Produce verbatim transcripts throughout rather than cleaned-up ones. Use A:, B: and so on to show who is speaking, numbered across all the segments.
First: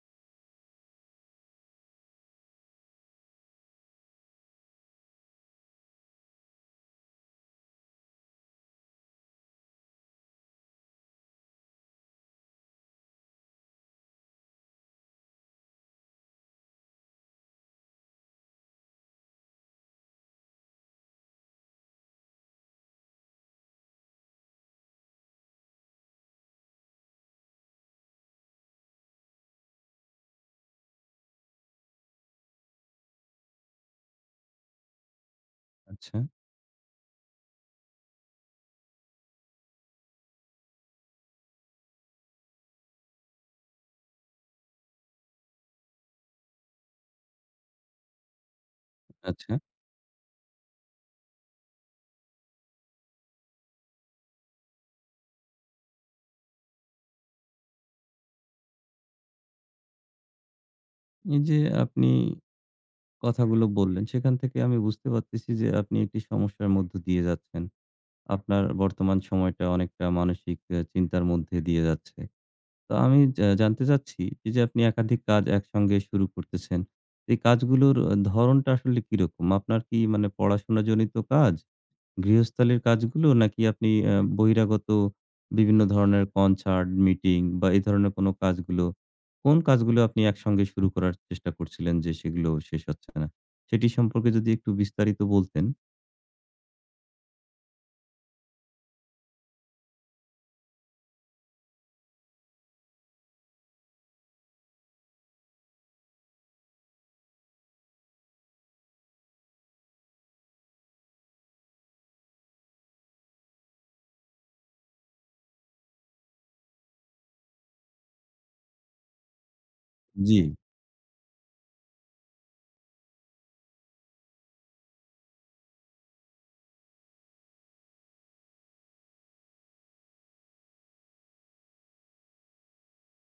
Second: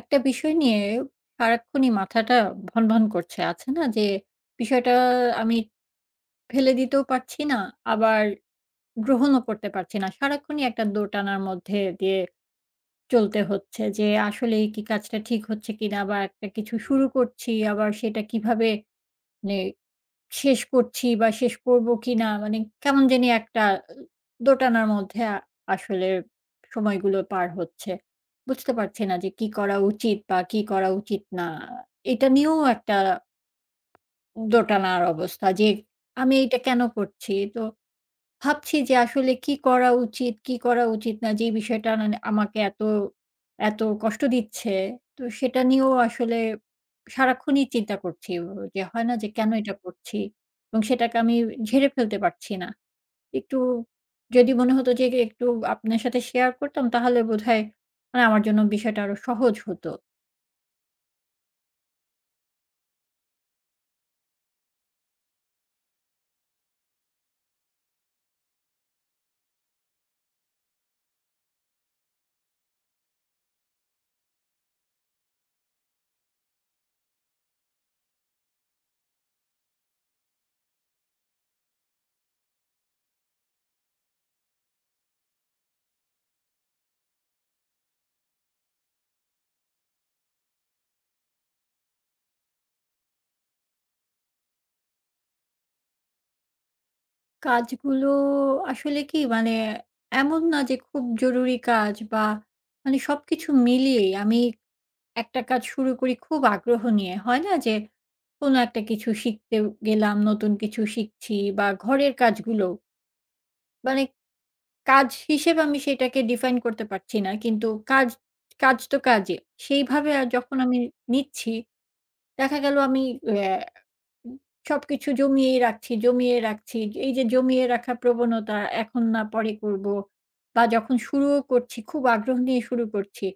A: একটা বিষয় নিয়ে সারাক্ষণই মাথাটা ভনভন করছে। আছে না যে বিষয়টা আমি ফেলে দিতেও পারছি না, আবার গ্রহণও করতে পারছি না। সারাক্ষণই একটা দোটানার মধ্যে দিয়ে চলতে হচ্ছে যে আসলেই কি কাজটা ঠিক হচ্ছে কিনা বা একটা কিছু শুরু করছি আবার সেটা কিভাবে মানে শেষ করছি বা শেষ করব কিনা, মানে কেমন জানি একটা দোটানার মধ্যে আ আসলে সময়গুলো পার হচ্ছে। বুঝতে পারছি না যে কি করা উচিত বা কি করা উচিত না। এটা নিয়েও একটা দোটানার অবস্থা যে
B: আচ্ছা,
A: আমি এটা কেন করছি? তো ভাবছি যে আসলে কি করা উচিত, কি করা উচিত না? যে বিষয়টা মানে আমাকে এত, এত কষ্ট দিচ্ছে। তো সেটা নিয়েও আসলে সারাক্ষণই চিন্তা করছি। ও যে হয় না যে কেন
B: আচ্ছা।
A: এটা করছি? এবং সেটাকে আমি ঝেড়ে ফেলতে পারছি না। একটু যদি মনে হতো যে একটু আপনার সাথে শেয়ার করতাম তাহলে বোধহয় মানে আমার জন্য বিষয়টা আরো সহজ হতো।
B: এই যে আপনি কথাগুলো বললেন, সেখান থেকে আমি বুঝতে পারতেছি যে আপনি একটি সমস্যার মধ্য দিয়ে যাচ্ছেন। আপনার বর্তমান সময়টা অনেকটা মানসিক আ চিন্তার মধ্যে দিয়ে যাচ্ছে। তো আমি জা জানতে চাচ্ছি এই যে আপনি একাধিক কাজ একসঙ্গে শুরু করতেছেন। এই কাজগুলোর আ ধরণটা আসলে কিরকম? আপনার কি মানে পড়াশোনাজনিত কাজ? গৃহস্থালির কাজগুলো? নাকি আপনি আ বহিরাগত বিভিন্ন ধরনের কনসার্ট, মিটিং বা এই ধরনের কোনো কাজগুলো? কোন কাজগুলো আপনি একসঙ্গে শুরু করার চেষ্টা করছিলেন যে সেগুলো শেষ হচ্ছে না? সেটি সম্পর্কে যদি একটু বিস্তারিত বলতেন।
A: কাজগুলো আসলে কি মানে এমন না যে খুব জরুরি কাজ বা মানে সবকিছু মিলিয়েই আমি একটা কাজ শুরু করি খুব আগ্রহ নিয়ে। হয় না যে কোনো একটা কিছু শিখতে গেলাম, নতুন কিছু শিখছি বা ঘরের কাজগুলো। মানে কাজ হিসেবে আমি সেটাকে define করতে পারছি না। কিন্তু কাজ, কাজ তো কাজই। সেইভাবে আর
B: জি,
A: যখন আমি নিচ্ছি দেখা গেল আমি অ্যা উম সবকিছু জমিয়েই রাখছি, জমিয়ে রাখছি। এই যে জমিয়ে রাখা প্রবণতা, এখন না পরে করব বা যখন শুরুও করছি, খুব আগ্রহ নিয়ে শুরু করছি।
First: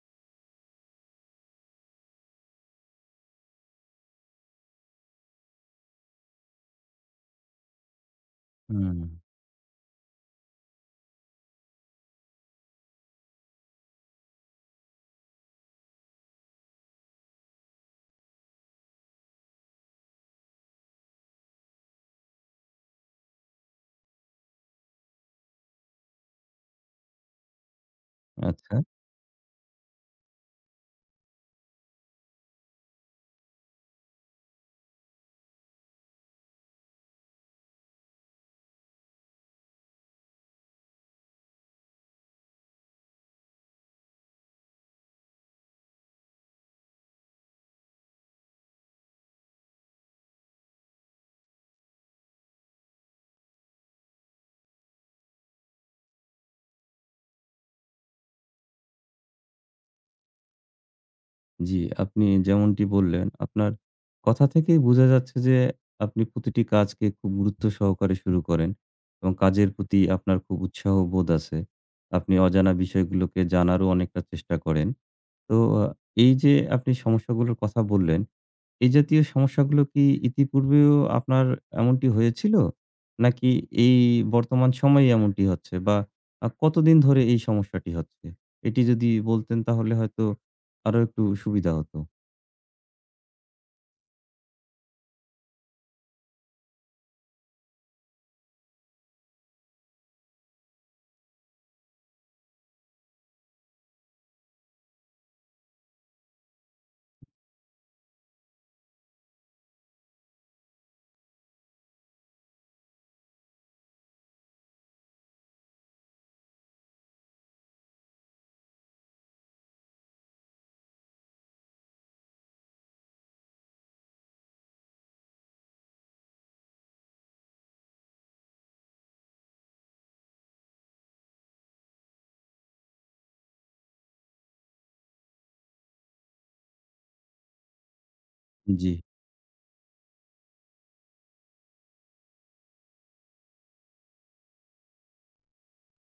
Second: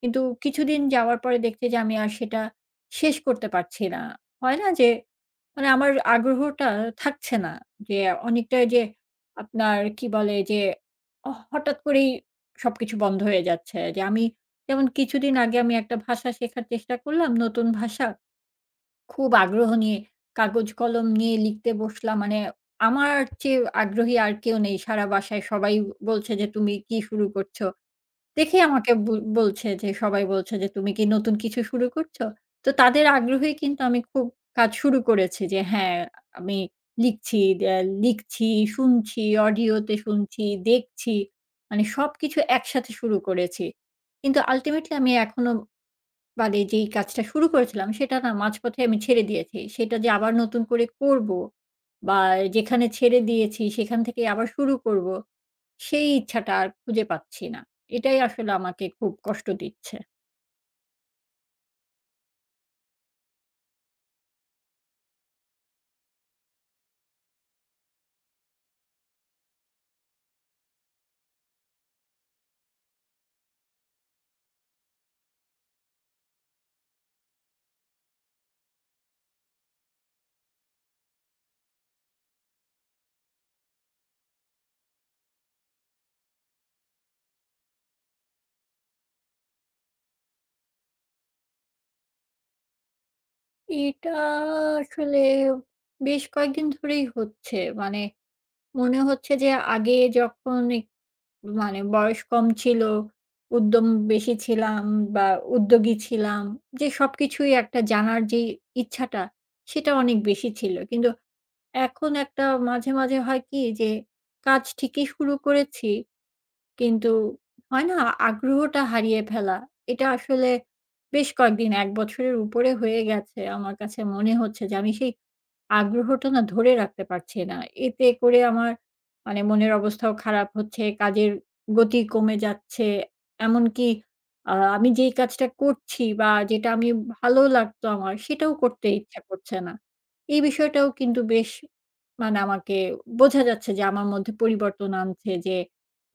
A: কিন্তু কিছুদিন যাওয়ার পরে দেখছি যে আমি আর সেটা শেষ করতে পারছি না। হয় না যে মানে আমার আগ্রহটা থাকছে না। যে অনেকটা যে
B: হুম।
A: আপনার কি বলে যে অ হঠাৎ করেই সবকিছু বন্ধ হয়ে যাচ্ছে। যে আমি যেমন কিছুদিন আগে আমি একটা ভাষা শেখার চেষ্টা করলাম, নতুন ভাষা। খুব আগ্রহ নিয়ে কাগজ কলম নিয়ে লিখতে বসলাম। মানে আমার চেয়ে আগ্রহী আর কেউ নেই। সারা বাসায় সবাই বলছে যে, "তুমি কি শুরু করছো?" দেখেই
B: আচ্ছা।
A: আমাকে ব বলছে যে, সবাই বলছে যে, "তুমি কি নতুন কিছু শুরু করছো?" তো তাদের আগ্রহেই কিন্তু আমি খুব কাজ শুরু করেছি যে, হ্যাঁ, আমি লিখছি, দ্যা লিখছি, শুনছি, অডিওতে শুনছি, দেখছি। মানে সবকিছু একসাথে শুরু করেছি। কিন্তু আল্টিমেটলি আমি এখনো মানে যেই কাজটা শুরু করেছিলাম সেটা না মাঝপথে আমি ছেড়ে দিয়েছি। সেটা যে আবার নতুন করে করব বা যেখানে ছেড়ে দিয়েছি সেখান থেকে আবার শুরু করব, সেই ইচ্ছাটা আর খুঁজে পাচ্ছি না। এটাই আসলে আমাকে খুব কষ্ট দিচ্ছে।
B: জি, আপনি যেমনটি বললেন, আপনার কথা থেকেই বোঝা যাচ্ছে যে আপনি প্রতিটি কাজকে খুব গুরুত্ব সহকারে শুরু করেন এবং কাজের প্রতি আপনার খুব উৎসাহ বোধ আছে। আপনি অজানা বিষয়গুলোকে জানারও অনেকটা চেষ্টা করেন। তো আ এই যে আপনি সমস্যাগুলোর কথা বললেন, এই জাতীয় সমস্যাগুলো কি ইতিপূর্বেও আপনার এমনটি হয়েছিল? নাকি এই বর্তমান সময়ে এমনটি হচ্ছে? বা আ কতদিন ধরে এই সমস্যাটি হচ্ছে? এটি যদি বলতেন তাহলে হয়তো আরো একটু সুবিধা হতো।
A: এটা আসলে বেশ কয়েকদিন ধরেই হচ্ছে। মানে মনে হচ্ছে যে আগে যখন এক মানে বয়স কম ছিল, উদ্যম বেশি ছিলাম বা উদ্যোগী ছিলাম। যে সবকিছুই একটা জানার যে ইচ্ছাটা, সেটা অনেক বেশি ছিল। কিন্তু এখন একটা মাঝে, মাঝে হয় কি যে কাজ ঠিকই শুরু করেছি কিন্তু হয় না আগ্রহটা হারিয়ে ফেলা। এটা আসলে বেশ কয়েকদিন এক বছরের উপরে হয়ে গেছে। আমার কাছে মনে হচ্ছে যে আমি সেই আগ্রহটা না ধরে রাখতে পারছি না। এতে করে আমার মানে মনের অবস্থাও খারাপ হচ্ছে, কাজের গতি কমে যাচ্ছে। এমনকি আ আমি যেই কাজটা করছি বা যেটা আমি ভালো লাগতো আমার সেটাও করতে
B: জি,
A: ইচ্ছা করছে না। এই বিষয়টাও কিন্তু বেশ মানে আমাকে বোঝা যাচ্ছে যে আমার মধ্যে পরিবর্তন আনছে যে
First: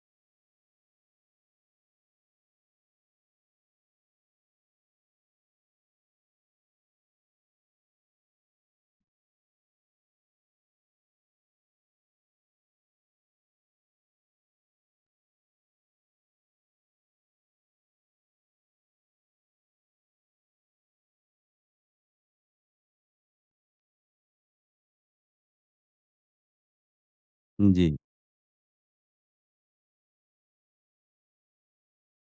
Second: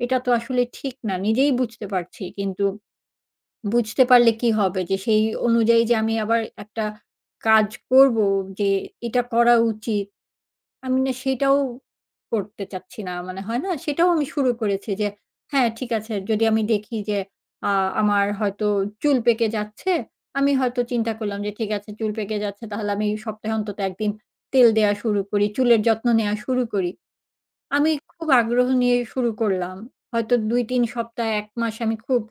A: এটা তো আসলে ঠিক না। নিজেই বুঝতে পারছি। কিন্তু বুঝতে পারলে কি হবে? যে সেই অনুযায়ী যে আমি আবার একটা কাজ করব যে এটা করা উচিত। আমি না সেটাও করতে চাচ্ছি না। মানে হয় না? সেটাও আমি শুরু করেছি যে হ্যাঁ, ঠিক আছে যদি আমি দেখি যে আ আমার হয়তো চুল পেকে যাচ্ছে, আমি হয়তো চিন্তা করলাম যে ঠিক আছে চুল পেকে যাচ্ছে তাহলে আমি সপ্তাহে অন্তত এক দিন তেল দেয়া শুরু করি, চুলের যত্ন নেয়া শুরু করি।
B: জি।
A: আমি খুব আগ্রহ নিয়ে শুরু করলাম। হয়তো দুই তিন সপ্তাহ এক মাস আমি খুব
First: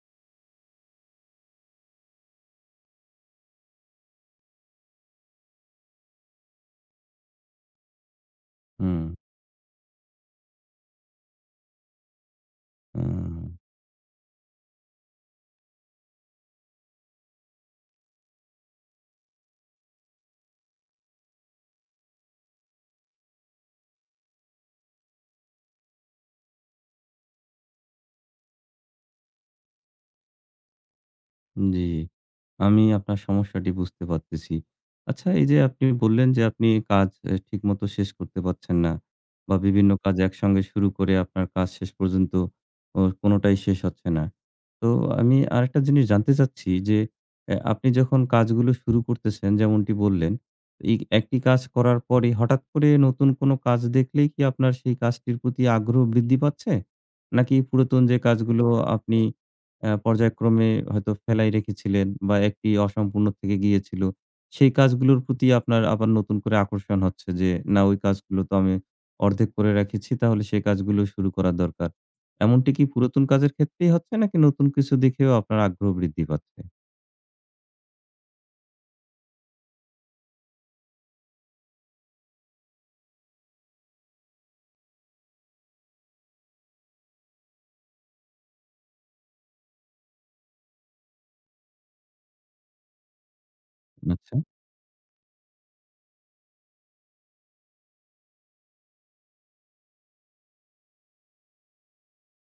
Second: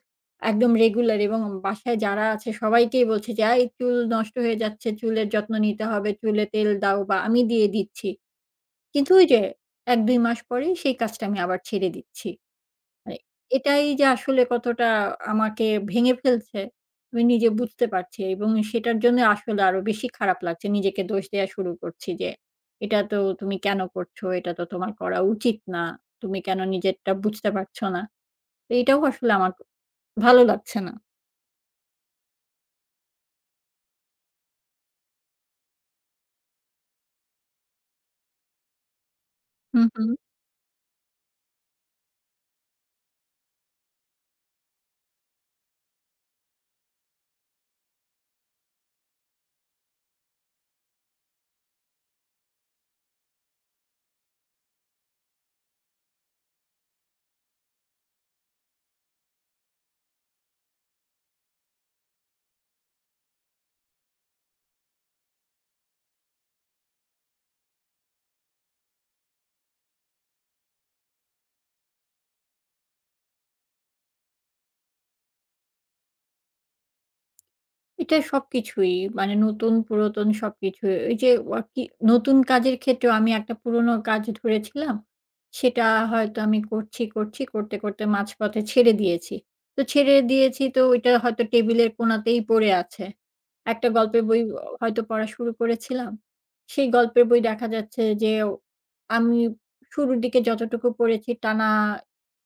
A: একদম রেগুলার এবং বাসায় যারা আছে সবাইকেই বলছি যে, "এই চুল নষ্ট হয়ে যাচ্ছে, চুলের যত্ন নিতে হবে, চুলে তেল দাও" বা আমি দিয়ে দিচ্ছি।
B: হুম,
A: কিন্তু ওই যে এক দুই মাস পরেই সেই কাজটা আমি আবার ছেড়ে দিচ্ছি।
B: আ
A: মানে এটাই যে আসলে কতটা আমাকে ভেঙে ফেলছে, আমি নিজে বুঝতে পারছি এবং সেটার জন্য আসলে আরো বেশি খারাপ লাগছে। নিজেকে দোষ দেয়া শুরু করছি যে, "এটা তো তুমি কেন করছো? এটা তো তোমার করা উচিত না। তুমি কেন নিজেরটা বুঝতে পারছো না?" তো এটাও আসলে আমার ভালো লাগছে না।
B: জি, আমি আপনার সমস্যাটি বুঝতে পারতেছি। আচ্ছা এই যে আপনি বললেন যে আপনি কাজ এ ঠিকমতো শেষ করতে পারছেন না বা
A: হু,
B: বিভিন্ন
A: হু।
B: কাজ একসঙ্গে শুরু করে আপনার কাজ শেষ পর্যন্ত ও কোনটাই শেষ হচ্ছে না। তো আমি আরেকটা জিনিস জানতে চাচ্ছি যে এ আপনি যখন কাজগুলো শুরু করতেছেন যেমনটি বললেন, এই একটি কাজ করার পরে হঠাৎ করে নতুন কোন কাজ দেখলেই কি আপনার সেই কাজটির প্রতি আগ্রহ বৃদ্ধি পাচ্ছে? নাকি পুরাতন যে কাজগুলো আপনি অ্যা পর্যায়ক্রমে হয়তো ফেলাই রেখেছিলেন বা একটি অসম্পূর্ণ থেকে গিয়েছিল। সেই কাজগুলোর প্রতি আপনার আবার নতুন করে আকর্ষণ হচ্ছে যে, "না, ওই কাজগুলো তো আমি অর্ধেক করে রেখেছি। তাহলে সেই কাজগুলো শুরু করা দরকার।" এমনটি কি পুরাতন কাজের ক্ষেত্রেই হচ্ছে নাকি নতুন কিছু দেখেও আপনার আগ্রহ বৃদ্ধি পাচ্ছে?
A: এটা সবকিছুই। মানে নতুন, পুরাতন সবকিছুই। ওই যে ওয়াকি নতুন কাজের ক্ষেত্রেও আমি একটা পুরোনো কাজ ধরেছিলাম। সেটা হয়তো আমি করছি, করছি, করতে, করতে মাঝপথে ছেড়ে দিয়েছি। তো ছেড়ে দিয়েছি তো ওইটা হয়তো টেবিলের কোণাতেই পড়ে আছে। একটা গল্পের
B: আচ্ছা।
A: বই অ হয়তো পড়া শুরু করেছিলাম। সেই গল্পের বই দেখা যাচ্ছে যে আমি শুরুর দিকে যতটুকু পড়েছি টানা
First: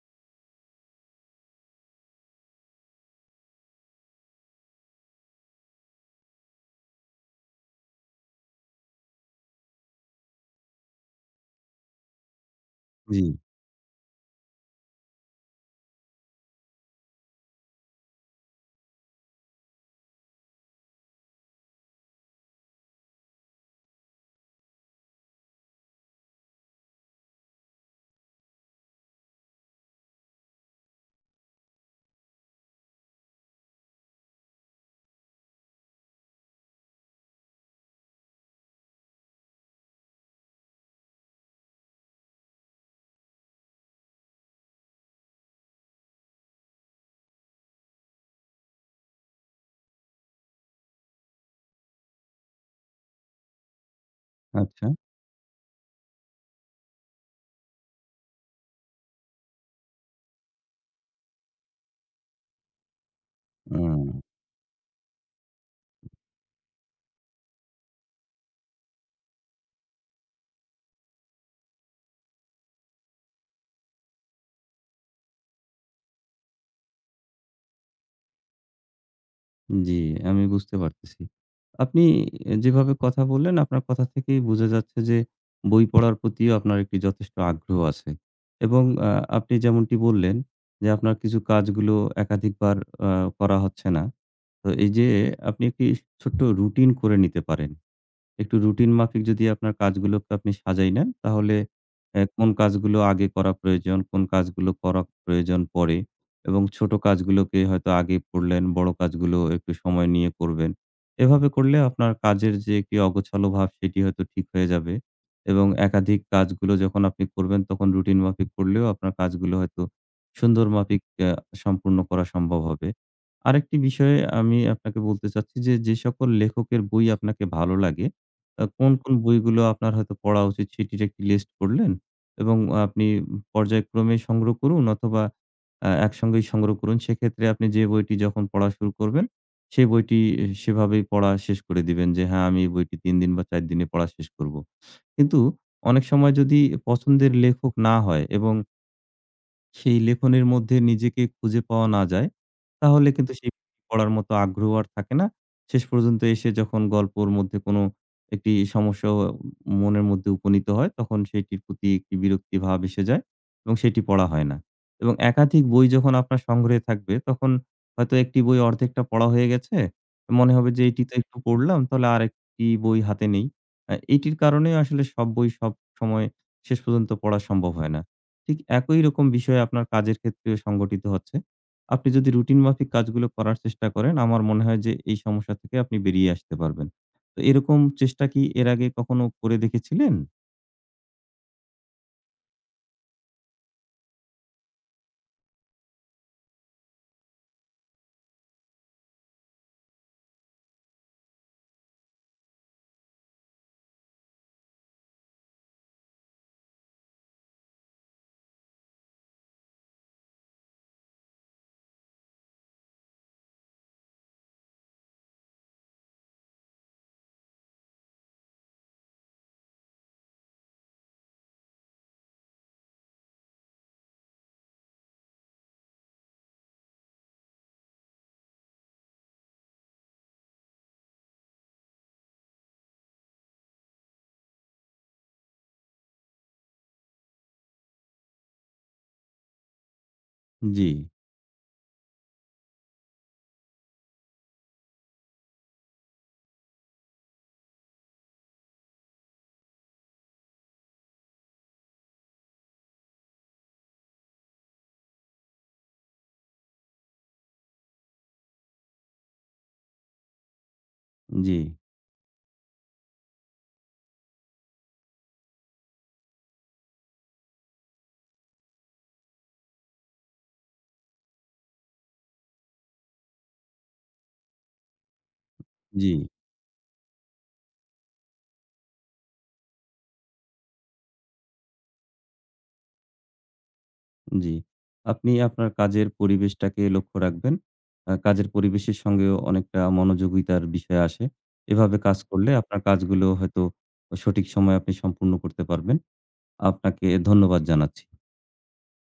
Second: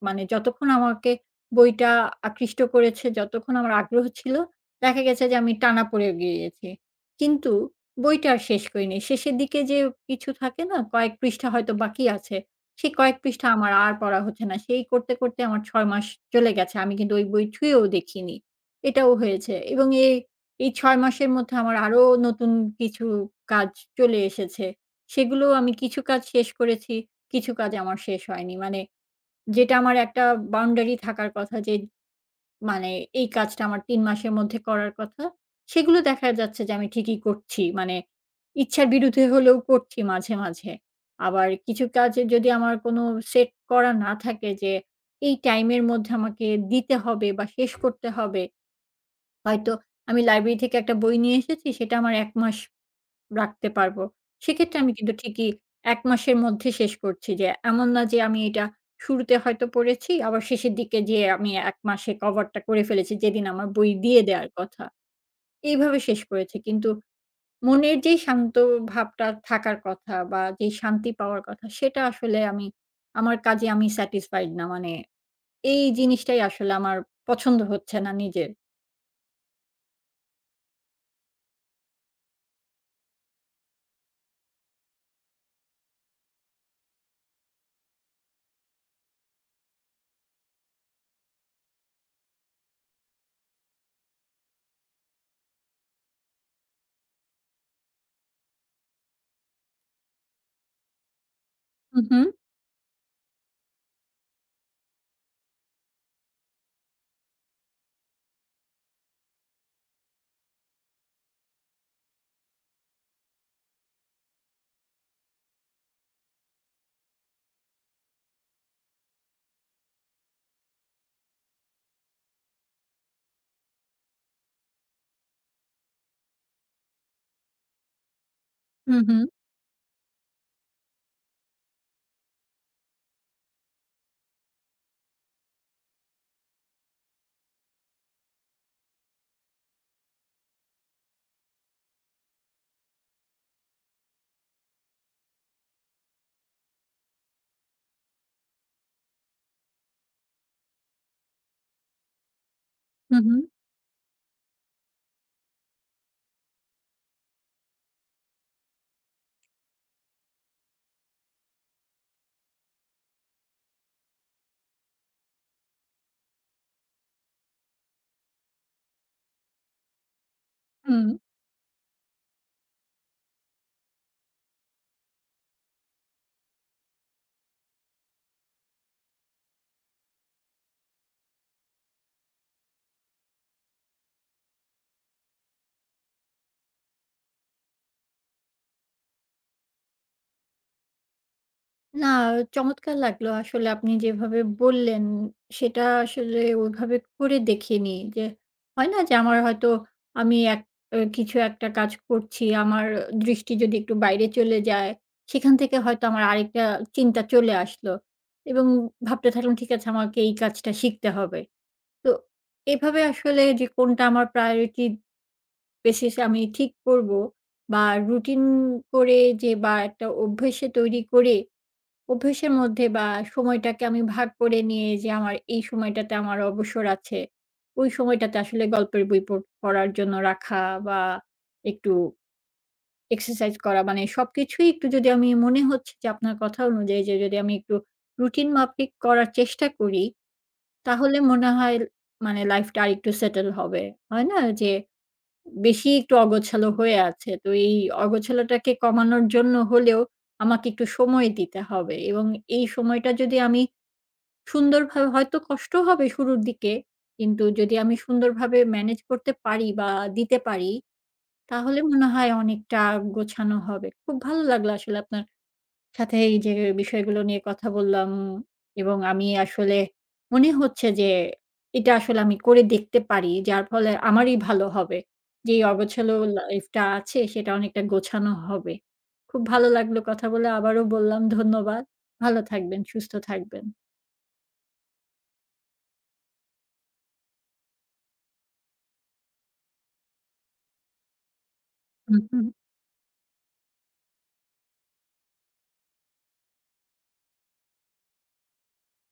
A: মানে যতক্ষণ আমাকে বইটা আকৃষ্ট করেছে, যতক্ষণ আমার আগ্রহ ছিল দেখা গেছে যে আমি টানা পড়ে গিয়েছি। কিন্তু বইটা আর শেষ করিনি। শেষের দিকে যে কিছু থাকে না? কয়েক পৃষ্ঠা হয়তো বাকি আছে। সেই কয়েক
B: জি,
A: পৃষ্ঠা আমার আর পড়া হচ্ছে না। সেই করতে, করতে আমার ছয় মাস চলে গেছে। আমি কিন্তু ওই বই ছুঁয়েও দেখিনি। এটাও হয়েছে এবং এই, এই ছয় মাসের মধ্যে আমার আরো নতুন কিছু কাজ চলে এসেছে। সেগুলোও আমি কিছু কাজ শেষ করেছি, কিছু কাজ আমার শেষ হয়নি। মানে যেটা আমার একটা বাউন্ডারি থাকার কথা যে মানে এই কাজটা আমার তিন মাসের মধ্যে করার কথা। সেগুলো দেখা যাচ্ছে যে আমি ঠিকই করছি। মানে ইচ্ছার বিরুদ্ধে হলেও করছি মাঝে, মাঝে। আবার কিছু কাজে যদি আমার কোনো সেট করা না থাকে যে এই টাইমের মধ্যে আমাকে দিতে হবে বা শেষ করতে হবে। হয়তো আমি লাইব্রেরি থেকে একটা বই নিয়ে এসেছি সেটা আমার এক মাস রাখতে পারবো। সেক্ষেত্রে
B: আচ্ছা।
A: আমি কিন্তু ঠিকই এক মাসের মধ্যে শেষ করছি যে, এমন না যে আমি এটা শুরুতে হয়তো পড়েছি, আবার শেষের দিকে যেয়ে আমি এক মাসে কভারটা করে ফেলেছি যেদিন আমার বই
B: ও।
A: দিয়ে দেওয়ার কথা। এইভাবে শেষ করেছি। কিন্তু মনের যেই শান্ত ভাবটা থাকার কথা বা যেই শান্তি পাওয়ার কথা সেটা আসলে আমি আমার কাজে আমি স্যাটিসফাইড না। মানে এই জিনিসটাই আসলে আমার পছন্দ হচ্ছে না নিজের।
B: জি, আমি বুঝতে পারতেছি। আপনি যেভাবে কথা বললেন, আপনার কথা থেকেই বোঝা যাচ্ছে যে বই পড়ার প্রতিও আপনার একটি যথেষ্ট আগ্রহ আছে। এবং আ আপনি যেমনটি বললেন যে আপনার কিছু কাজগুলো একাধিকবার আ করা হচ্ছে না। তো এই যে আপনি একটি ছোট্ট রুটিন করে নিতে পারেন। একটু রুটিন মাফিক যদি আপনার কাজগুলোকে আপনি সাজাই নেন, তাহলে
A: হু, হু,
B: অ্যা কোন কাজগুলো আগে করা প্রয়োজন, কোন কাজগুলো করা প্রয়োজন পরে এবং ছোট কাজগুলোকে হয়তো আগে করলেন, বড় কাজগুলো একটু সময় নিয়ে করবেন। এভাবে করলে আপনার কাজের যে একটি অগোছালো ভাব সেটি হয়তো ঠিক হয়ে যাবে এবং একাধিক কাজগুলো যখন আপনি করবেন তখন রুটিন মাফিক করলেও আপনার কাজগুলো হয়তো সুন্দর মাফিক অ্যা সম্পূর্ণ করা সম্ভব হবে। আরেকটি বিষয়ে আমি আপনাকে বলতে চাচ্ছি যে, যে সকল লেখকের বই আপনাকে ভালো লাগে আ কোন,
A: হু,
B: কোন
A: হু,
B: বইগুলো আপনার হয়তো পড়া উচিত সেটির একটি লিস্ট করলেন এবং আপনি পর্যায়ক্রমে সংগ্রহ করুন অথবা আ একসঙ্গেই সংগ্রহ করুন। সেক্ষেত্রে আপনি যে বইটি যখন পড়া শুরু করবেন, সেই বইটি আহ, সেভাবেই পড়া শেষ করে দিবেন যে, "হ্যাঁ, আমি এই বইটি তিন দিন বা চার দিনে পড়া শেষ করব।" কিন্তু অনেক সময় যদি পছন্দের লেখক না হয় এবং সেই লেখনের মধ্যে নিজেকে খুঁজে পাওয়া না যায়, তাহলে
A: হু, হু,
B: কিন্তু সেই পড়ার মতো আগ্রহ আর থাকে না। শেষ পর্যন্ত এসে যখন গল্পর মধ্যে কোনো একটি সমস্যা ও মনের মধ্যে উপনীত হয়, তখন সেইটির প্রতি একটি বিরক্তি ভাব এসে যায় এবং সেটি পড়া হয় না। এবং একাধিক বই যখন আপনার সংগ্রহে থাকবে, তখন হয়তো একটি বই অর্ধেকটা পড়া হয়ে গেছে। মনে হবে যে এটি
A: হুম।
B: তো একটু পড়লাম, তাহলে আরেকটি বই হাতে নেই। আ এটির কারণে আসলে সব বই সবসময় শেষ পর্যন্ত পড়া সম্ভব হয় না। ঠিক একই রকম বিষয় আপনার কাজের ক্ষেত্রেও সংঘটিত হচ্ছে। আপনি যদি রুটিন মাফিক কাজগুলো করার চেষ্টা করেন, আমার মনে হয় যে এই সমস্যা থেকে আপনি বেরিয়ে আসতে পারবেন। তো এরকম চেষ্টা কি এর আগে কখনো করে দেখেছিলেন?
A: না, চমৎকার লাগলো আসলে আপনি যেভাবে বললেন, সেটা আসলে ওইভাবে করে দেখিনি। যে হয় না যে আমার হয়তো আমি এক আ কিছু একটা কাজ করছি, আমার দৃষ্টি যদি একটু বাইরে চলে যায়, সেখান থেকে হয়তো আমার আরেকটা চিন্তা চলে আসলো এবং ভাবতে থাকলাম ঠিক আছে আমাকে এই কাজটা শিখতে হবে। তো এভাবে আসলে যে কোনটা আমার priority basis এ আমি ঠিক করব বা রুটিন করে যে বা একটা অভ্যেসে তৈরি করে অভ্যাসের মধ্যে বা সময়টাকে আমি ভাগ করে নিয়ে যে আমার এই সময়টাতে আমার অবসর আছে। ওই সময়টাতে আসলে গল্পের বই পড় পড়ার জন্য রাখা বা একটু এক্সারসাইজ করা মানে সবকিছুই একটু যদি আমি মনে হচ্ছে যে আপনার কথা অনুযায়ী যে যদি আমি একটু রুটিন মাফিক করার চেষ্টা করি
B: জি,
A: তাহলে মনে হয় মানে লাইফটা আরেকটু সেটেল হবে। হয় না? যে বেশি একটু অগোছালো হয়ে আছে। তো এই অগোছালোটাকে কমানোর জন্য হলেও আমাকে একটু সময় দিতে হবে এবং এই সময়টা যদি আমি সুন্দরভাবে হয়তো কষ্ট হবে শুরুর দিকে। কিন্তু যদি আমি সুন্দরভাবে ম্যানেজ করতে পারি বা দিতে পারি,
B: জি,
A: তাহলে মনে হয় অনেকটা গোছানো হবে। খুব ভালো লাগলো আসলে আপনার সাথে এই যে বিষয়গুলো নিয়ে কথা বললাম এবং আমি আসলে মনে হচ্ছে যে এটা আসলে আমি করে দেখতে পারি। যার ফলে আমারই ভালো হবে। যে এই
B: জি,
A: অগোছালো লাইফটা আছে সেটা অনেকটা গোছানো হবে। খুব ভালো লাগলো কথা বলে। আবারও বললাম ধন্যবাদ। ভালো থাকবেন, সুস্থ থাকবেন।
B: জি। আপনি আপনার কাজের পরিবেশটাকে লক্ষ্য রাখবেন। আ কাজের পরিবেশের সঙ্গেও অনেকটা মনোযোগিতার বিষয় আসে। এভাবে
A: হুম,
B: কাজ
A: হুম।
B: করলে আপনার কাজগুলো হয়তো সঠিক সময়ে আপনি সম্পূর্ণ করতে পারবেন। আপনাকে ধন্যবাদ জানাচ্ছি।